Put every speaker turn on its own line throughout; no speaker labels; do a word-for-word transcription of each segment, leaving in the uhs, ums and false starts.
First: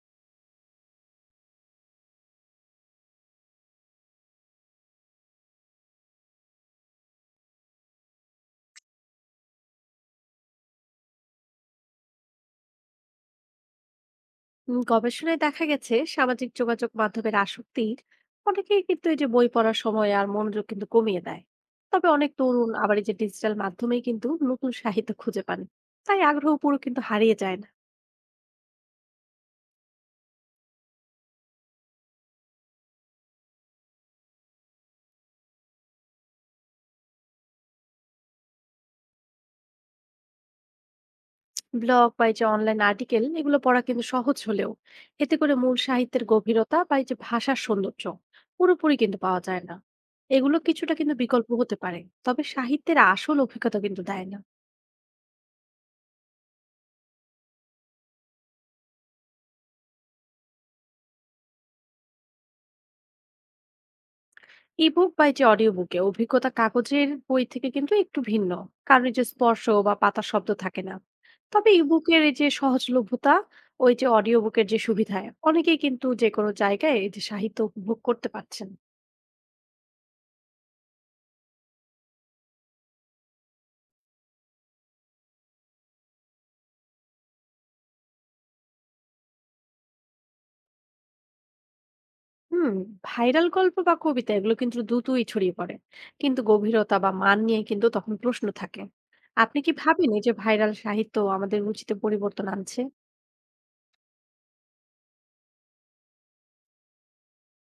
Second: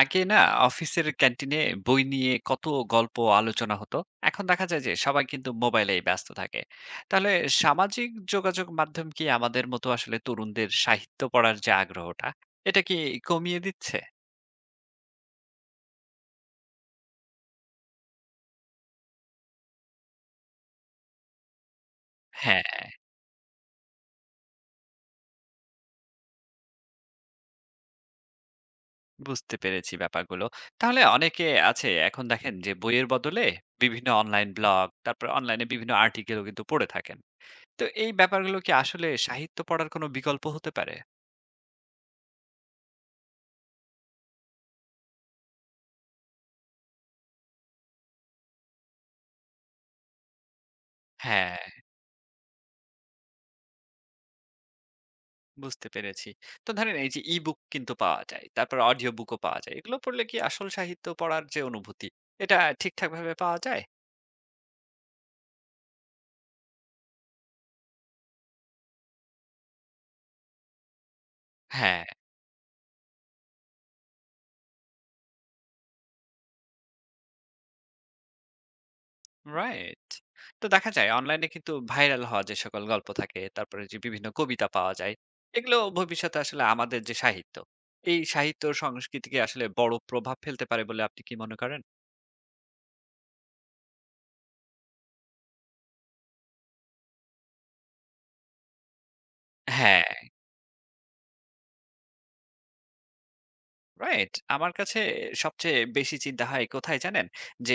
আগে না, অফিসের ক্যান্টিনে বই নিয়ে কত গল্প আলোচনা হতো। এখন দেখা যায় যে সবাই কিন্তু মোবাইলেই ব্যস্ত থাকে। তাহলে সামাজিক যোগাযোগ মাধ্যম কি আমাদের মতো আসলে তরুণদের সাহিত্য পড়ার যে আগ্রহটা, এটা কি কমিয়ে দিচ্ছে?
উম, গবেষণায় দেখা গেছে সামাজিক যোগাযোগ মাধ্যমের আসক্তির অনেকেই কিন্তু এই যে বই পড়ার সময় আর মনোযোগ কিন্তু কমিয়ে দেয়। তবে অনেক তরুণ
হ্যাঁ,
আবার এই যে ডিজিটাল মাধ্যমেই কিন্তু নতুন সাহিত্য খুঁজে পান, তাই আগ্রহ পুরো কিন্তু হারিয়ে যায় না।
বুঝতে পেরেছি ব্যাপারগুলো। তাহলে অনেকে আছে এখন, দেখেন যে বইয়ের বদলে বিভিন্ন অনলাইন ব্লগ, তারপর অনলাইনে বিভিন্ন আর্টিকেলও কিন্তু পড়ে থাকেন। তো এই ব্যাপারগুলো কি আসলে সাহিত্য পড়ার কোনো বিকল্প হতে পারে?
ব্লগ বা এই যে অনলাইন আর্টিকেল এগুলো পড়া কিন্তু সহজ হলেও এতে করে মূল সাহিত্যের গভীরতা বা এই যে ভাষার সৌন্দর্য পুরোপুরি কিন্তু পাওয়া যায় না। এগুলো কিছুটা কিন্তু বিকল্প
হ্যাঁ,
হতে পারে, তবে সাহিত্যের আসল অভিজ্ঞতা কিন্তু দেয় না।
বুঝতে পেরেছি। তো ধরেন এই যে ই-বুক কিন্তু পাওয়া যায়। তারপর অডিও বুকও পাওয়া যায়। এগুলো পড়লে কি আসল সাহিত্য পড়ার যে অনুভূতি, এটা ঠিকঠাকভাবে পাওয়া যায়?
ইবুক বা এই যে অডিও বুকে অভিজ্ঞতা কাগজের বই থেকে কিন্তু একটু ভিন্ন, কারণ এই যে স্পর্শ বা পাতার শব্দ থাকে না। তবে
হ্যাঁ।
ইবুকের এই যে সহজলভ্যতা, ওই যে অডিও বুকের যে সুবিধায় অনেকেই কিন্তু যে কোনো জায়গায় এই যে সাহিত্য উপভোগ করতে পারছেন।
রাইট। তো দেখা যায় অনলাইনে কিন্তু ভাইরাল হওয়া যে সকল গল্প থাকে, তারপরে যে বিভিন্ন কবিতা পাওয়া যায়, এগুলো ভবিষ্যতে আসলে আমাদের যে সাহিত্য, এই সাহিত্য সংস্কৃতিকে আসলে বড় প্রভাব ফেলতে পারে বলে আপনি কি মনে করেন?
হুম, ভাইরাল গল্প বা কবিতা এগুলো কিন্তু দ্রুতই ছড়িয়ে পড়ে, কিন্তু গভীরতা বা মান নিয়ে কিন্তু তখন প্রশ্ন থাকে। আপনি কি
হ্যাঁ।
ভাবেন এই যে ভাইরাল সাহিত্য আমাদের রুচিতে পরিবর্তন আনছে?
রাইট। আমার কাছে সবচেয়ে বেশি চিন্তা হয় কোথায় জানেন? যে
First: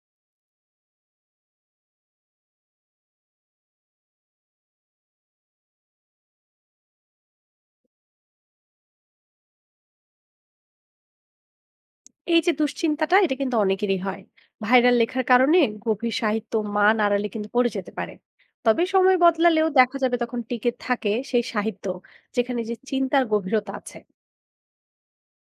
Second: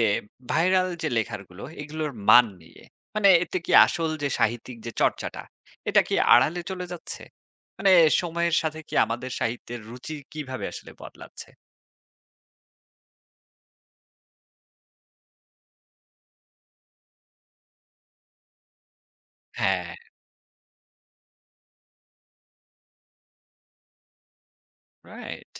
ভাইরাল যে লেখাগুলো, এগুলোর মান নিয়ে। মানে এতে কি আসল যে সাহিত্যিক যে চর্চাটা, এটা কি আড়ালে চলে যাচ্ছে? মানে সময়ের সাথে কি আমাদের সাহিত্যের রুচি কিভাবে আসলে বদলাচ্ছে?
এই যে দুশ্চিন্তাটা এটা কিন্তু অনেকেরই হয়। ভাইরাল লেখার কারণে গভীর সাহিত্য মান আড়ালে কিন্তু পড়ে যেতে পারে। তবে সময় বদলালেও
হ্যাঁ।
দেখা যাবে তখন টিকে থাকে সেই সাহিত্য যেখানে যে চিন্তার গভীরতা আছে।
রাইট।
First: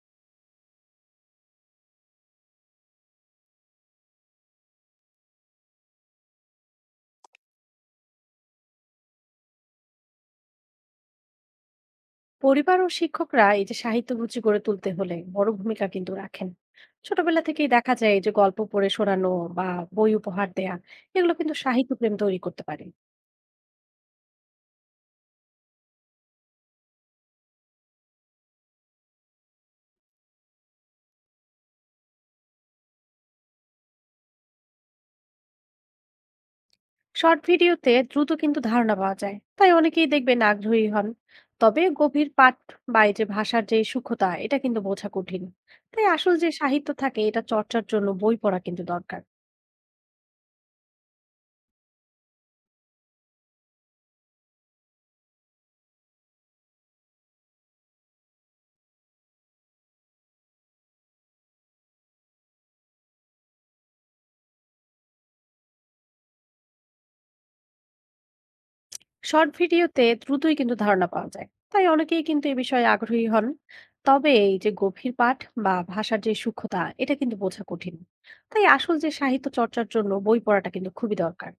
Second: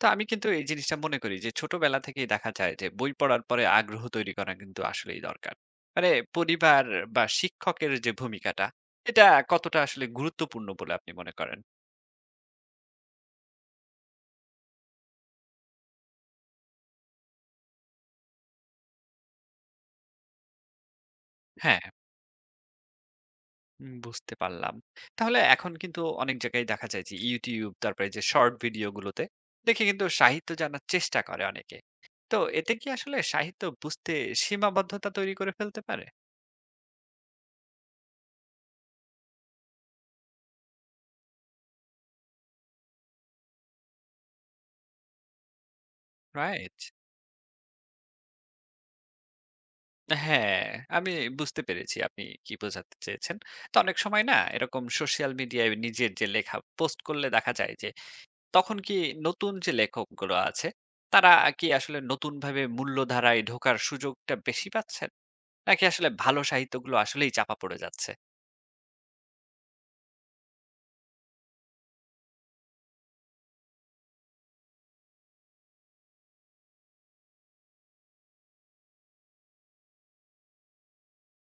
তো আমি কিন্তু এই জিনিসটা মনে করি যে ছোটবেলা থেকেই দেখা যায় যে বই পড়ার পরে আগ্রহ তৈরি করা কিন্তু আসলেই দরকার। মানে পরিবার বা শিক্ষকের যে ভূমিকাটা, এটা কতটা আসলে গুরুত্বপূর্ণ বলে আপনি মনে করেন?
পরিবার ও শিক্ষকরা এই যে সাহিত্য রুচি গড়ে তুলতে হলে বড় ভূমিকা কিন্তু রাখেন। ছোটবেলা থেকেই দেখা যায় যে গল্প পড়ে শোনানো বা বই উপহার দেয়া, এগুলো কিন্তু
হ্যাঁ।
সাহিত্য প্রেম তৈরি করতে পারে।
উম বুঝতে পারলাম। তাহলে এখন কিন্তু অনেক জায়গায় দেখা যায় যে ইউটিউব, তারপরে যে শর্ট ভিডিও গুলোতে দেখে কিন্তু সাহিত্য জানার চেষ্টা করে অনেকে। তো এতে কি আসলে সাহিত্য বুঝতে সীমাবদ্ধতা তৈরি করে ফেলতে পারে?
শর্ট ভিডিওতে দ্রুত কিন্তু ধারণা পাওয়া যায়, তাই অনেকেই দেখবেন আগ্রহী হন। তবে গভীর পাঠ বা এই যে ভাষার যে সূক্ষ্মতা এটা কিন্তু বোঝা কঠিন। তাই আসল যে
রাইট।
সাহিত্য থাকে, এটা চর্চার জন্য বই পড়া কিন্তু দরকার।
হ্যাঁ, আমি বুঝতে পেরেছি আপনি কি বোঝাতে চেয়েছেন। তো অনেক সময় না এরকম সোশ্যাল মিডিয়ায় নিজের যে লেখা পোস্ট করলে দেখা যায় যে তখন কি নতুন যে লেখকগুলো আছে, তারা কি আসলে নতুনভাবে মূল্যধারায় ঢোকার সুযোগটা বেশি পাচ্ছেন? নাকি আসলে ভালো সাহিত্যগুলো আসলেই চাপা পড়ে যাচ্ছে?
শর্ট ভিডিওতে দ্রুতই কিন্তু ধারণা পাওয়া যায়, তাই অনেকেই কিন্তু এ বিষয়ে আগ্রহী হন। তবে এই যে গভীর পাঠ বা ভাষার যে সূক্ষ্মতা এটা কিন্তু বোঝা কঠিন। তাই আসল যে সাহিত্য চর্চার জন্য বই পড়াটা কিন্তু খুবই দরকার।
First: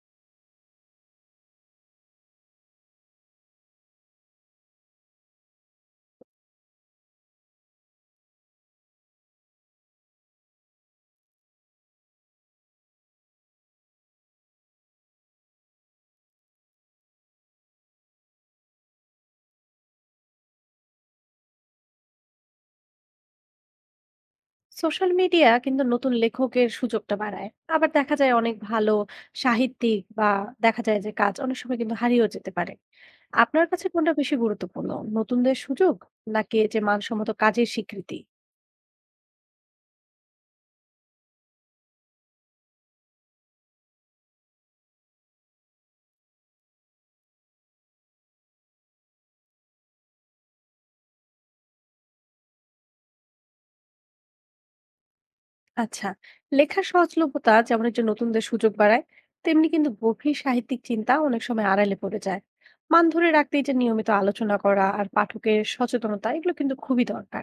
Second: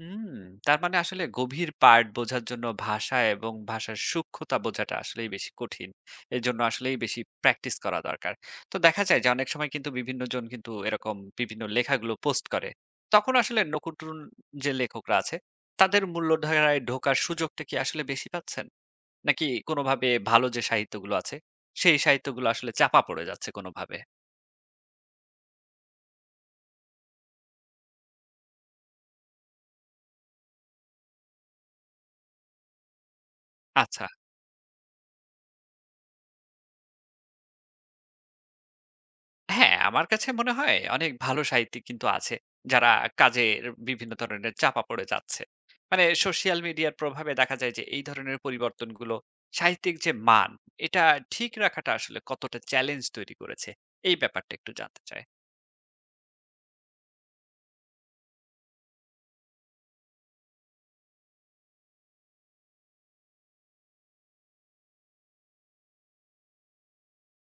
হুম, তার মানে আসলে গভীর পাঠ বোঝার জন্য ভাষা এবং ভাষার সূক্ষ্মতা বোঝাটা আসলেই বেশি কঠিন। এজন্য আসলেই বেশি প্র্যাকটিস করা দরকার। তো দেখা যায় যে অনেক সময় কিন্তু বিভিন্ন জন কিন্তু এরকম বিভিন্ন লেখাগুলো পোস্ট করে। তখন আসলে নকুটুন যে লেখকরা আছে, তাদের মূল্যধারায় ঢোকার সুযোগটা কি আসলে বেশি পাচ্ছেন? নাকি কোনোভাবে ভালো যে সাহিত্যগুলো আছে, সেই সাহিত্যগুলো আসলে চাপা পড়ে যাচ্ছে কোনোভাবে?
সোশ্যাল মিডিয়া কিন্তু নতুন লেখকের সুযোগটা বাড়ায়। আবার দেখা যায় অনেক ভালো সাহিত্যিক বা দেখা যায় যে কাজ অনেক সময় কিন্তু হারিয়েও যেতে পারে। আপনার কাছে
আচ্ছা।
কোনটা বেশি গুরুত্বপূর্ণ, নতুনদের সুযোগ নাকি এই যে মানসম্মত কাজের স্বীকৃতি?
হ্যাঁ, আমার কাছে মনে হয় অনেক ভালো সাহিত্যিক কিন্তু আছে, যারা কাজের বিভিন্ন ধরনের চাপা পড়ে যাচ্ছে। মানে সোশ্যাল মিডিয়ার প্রভাবে দেখা যায় যে এই ধরনের পরিবর্তনগুলো সাহিত্যিক যে মান, এটা ঠিক রাখাটা আসলে কতটা চ্যালেঞ্জ তৈরি করেছে, এই ব্যাপারটা একটু জানতে চাই।
আচ্ছা, লেখার সহজলভ্যতা যেমন এই যে নতুনদের সুযোগ বাড়ায়, তেমনি কিন্তু গভীর সাহিত্যিক চিন্তা অনেক সময় আড়ালে পড়ে যায়। মান ধরে রাখতে এই যে নিয়মিত আলোচনা করা আর পাঠকের সচেতনতা, এগুলো কিন্তু খুবই দরকার।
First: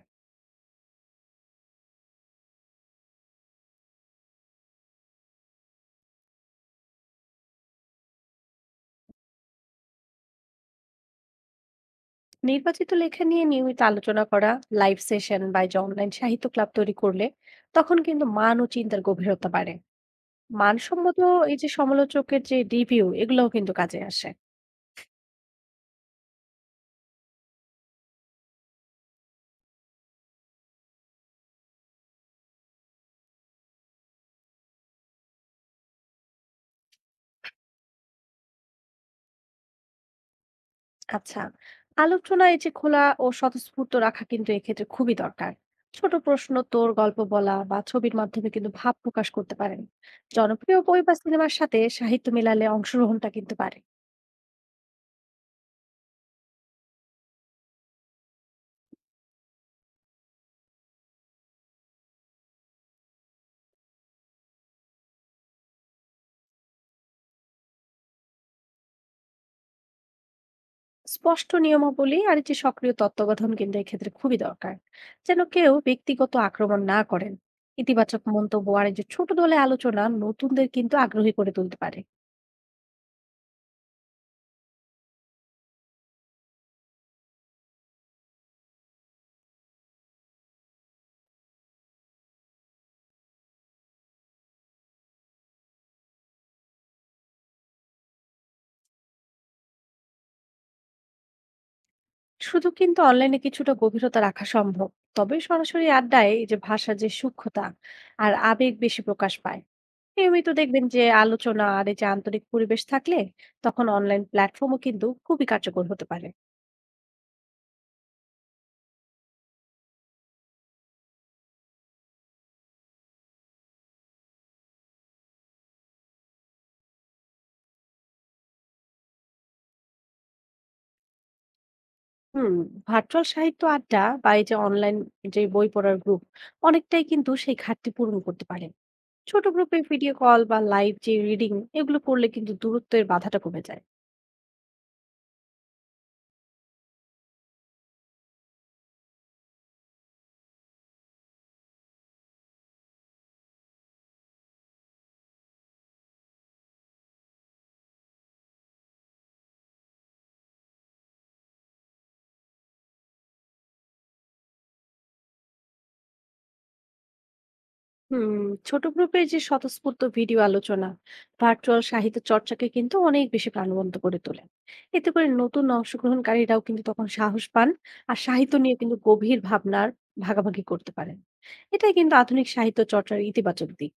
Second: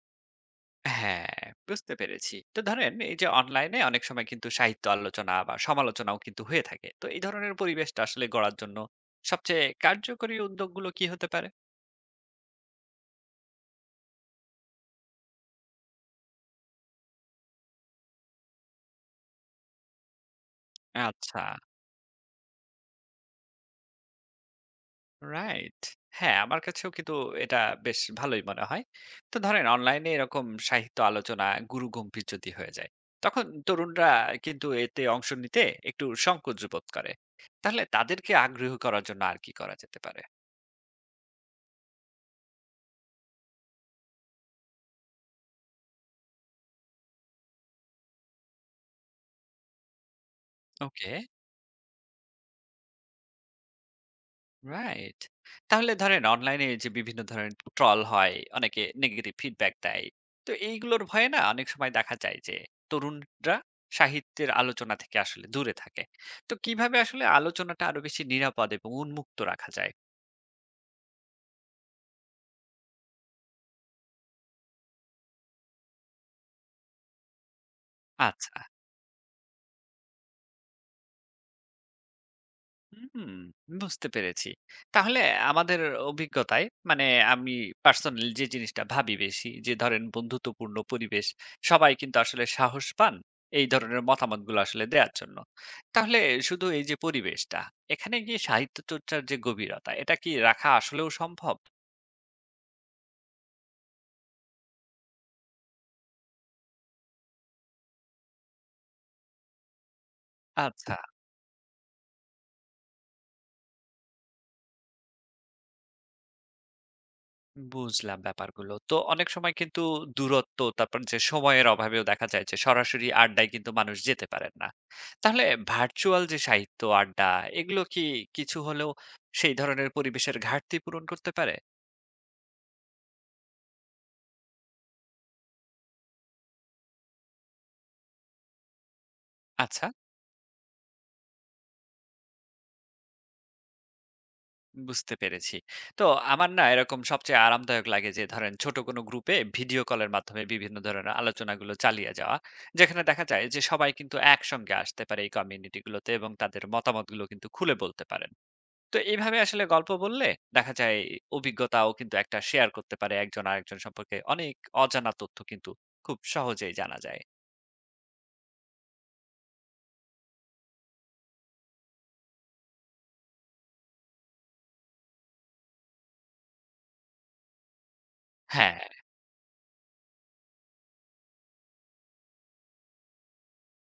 হ্যাঁ, বুঝতে পেরেছি। তো ধরেন এই যে অনলাইনে অনেক সময় কিন্তু সাহিত্য আলোচনা বা সমালোচনাও কিন্তু হয়ে থাকে। তো এই ধরনের পরিবেশটা আসলে গড়ার জন্য সবচেয়ে কার্যকরী উদ্যোগগুলো কি হতে পারে?
নির্বাচিত লেখা নিয়ে নিয়মিত আলোচনা করা, লাইভ সেশন বা এই যে অনলাইন সাহিত্য ক্লাব তৈরি করলে তখন কিন্তু মান ও চিন্তার গভীরতা বাড়ে। মানসম্মত
আচ্ছা।
এই যে সমালোচকের যে রিভিউ এগুলোও কিন্তু কাজে আসে।
রাইট। হ্যাঁ, আমার কাছেও কিন্তু এটা বেশ ভালোই মনে হয়। তো ধরেন অনলাইনে এরকম সাহিত্য আলোচনা গুরুগম্ভীর যদি হয়ে যায়, তখন তরুণরা কিন্তু এতে অংশ নিতে একটু সংকোচ বোধ করে। তাহলে তাদেরকে আগ্রহী করার জন্য আর কি করা যেতে পারে?
আচ্ছা, আলোচনা এই যে খোলা ও স্বতঃস্ফূর্ত রাখা কিন্তু এক্ষেত্রে খুবই দরকার। ছোট প্রশ্ন তোর গল্প বলা বা ছবির মাধ্যমে কিন্তু ভাব প্রকাশ করতে পারেন। জনপ্রিয় বই
ওকে।
বা সিনেমার সাথে সাহিত্য মেলালে অংশগ্রহণটা কিন্তু বাড়ে।
রাইট। তাহলে ধরেন অনলাইনে যে বিভিন্ন ধরনের ট্রল হয়, অনেকে নেগেটিভ ফিডব্যাক দেয়। তো এইগুলোর ভয়ে না অনেক সময় দেখা যায় যে তরুণরা সাহিত্যের আলোচনা থেকে আসলে দূরে থাকে। তো কিভাবে আসলে আলোচনাটা আরো বেশি নিরাপদ এবং উন্মুক্ত রাখা যায়?
স্পষ্ট নিয়মাবলী আর এই যে সক্রিয় তত্ত্বাবধান কিন্তু এক্ষেত্রে খুবই দরকার, যেন কেউ ব্যক্তিগত আক্রমণ না করেন। ইতিবাচক
আচ্ছা।
মন্তব্য আর এই যে ছোট দলে আলোচনা নতুনদের কিন্তু আগ্রহী করে তুলতে পারে।
হুম, বুঝতে পেরেছি। তাহলে আমাদের অভিজ্ঞতায়, মানে আমি পার্সোনালি যে জিনিসটা ভাবি বেশি, যে ধরেন বন্ধুত্বপূর্ণ পরিবেশ, সবাই কিন্তু আসলে সাহস পান এই ধরনের মতামতগুলো আসলে দেওয়ার জন্য। তাহলে শুধু এই যে পরিবেশটা, এখানে গিয়ে সাহিত্য চর্চার যে গভীরতা, এটা কি রাখা আসলেও সম্ভব?
শুধু কিন্তু অনলাইনে কিছুটা গভীরতা রাখা সম্ভব। তবে সরাসরি আড্ডায় এই যে ভাষা যে সূক্ষ্মতা আর আবেগ বেশি প্রকাশ পায়। নিয়মিত দেখবেন
আচ্ছা,
যে আলোচনা আর এই যে আন্তরিক পরিবেশ থাকলে তখন অনলাইন প্ল্যাটফর্মও কিন্তু খুবই কার্যকর হতে পারে।
বুঝলাম ব্যাপারগুলো। তো অনেক সময় কিন্তু দূরত্ব, তারপর যে সময়ের অভাবেও দেখা যায় যে সরাসরি আড্ডায় কিন্তু মানুষ যেতে পারেন না। তাহলে ভার্চুয়াল যে সাহিত্য আড্ডা, এগুলো কি কিছু হলেও সেই ধরনের পরিবেশের ঘাটতি পূরণ করতে পারে?
হুম, ভার্চুয়াল সাহিত্য আড্ডা বা এই যে অনলাইন যে বই পড়ার গ্রুপ অনেকটাই কিন্তু সেই ঘাটতি পূরণ করতে পারে। ছোট গ্রুপে
আচ্ছা,
ভিডিও কল বা লাইভ যে রিডিং এগুলো করলে কিন্তু দূরত্বের বাধাটা কমে যায়।
বুঝতে পেরেছি। তো আমার না এরকম সবচেয়ে আরামদায়ক লাগে যে ধরেন ছোট কোনো গ্রুপে ভিডিও কলের মাধ্যমে বিভিন্ন ধরনের আলোচনাগুলো চালিয়ে যাওয়া। যেখানে দেখা যায় যে সবাই কিন্তু একসঙ্গে আসতে পারে এই কমিউনিটিগুলোতে এবং তাদের মতামতগুলো কিন্তু খুলে বলতে পারেন। তো এইভাবে আসলে গল্প বললে দেখা যায় অভিজ্ঞতাও কিন্তু একটা শেয়ার করতে পারে। একজন আরেকজন সম্পর্কে অনেক অজানা তথ্য কিন্তু খুব সহজেই জানা যায়।
হুম, ছোট গ্রুপের যে স্বতঃস্ফূর্ত ভিডিও আলোচনা ভার্চুয়াল সাহিত্য চর্চাকে কিন্তু অনেক বেশি প্রাণবন্ত করে তোলে। এতে করে নতুন অংশগ্রহণকারীরাও কিন্তু তখন সাহস পান আর সাহিত্য নিয়ে
হ্যাঁ।
কিন্তু গভীর ভাবনার ভাগাভাগি করতে পারেন। এটাই কিন্তু আধুনিক সাহিত্য চর্চার ইতিবাচক দিক।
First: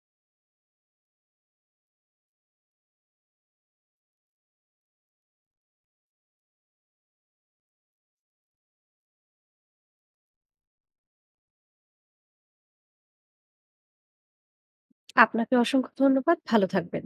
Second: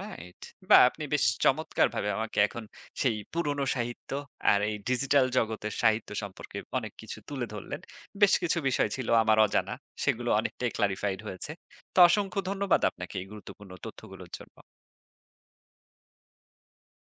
রাইট। বা আপনি বেশ চমৎকার ভাবে আমাকে এখন সেই পুরনো সাহিত্য আর এই ডিজিটাল জগতের সাহিত্য সম্পর্কে অনেক কিছু তুলে ধরলেন। বেশ কিছু বিষয় ছিল আমার অজানা, সেগুলো অনেকটাই ক্লারিফাইড হয়েছে। তো অসংখ্য ধন্যবাদ আপনাকে এই গুরুত্বপূর্ণ তথ্যগুলোর জন্য।
আপনাকে অসংখ্য ধন্যবাদ, ভালো থাকবেন।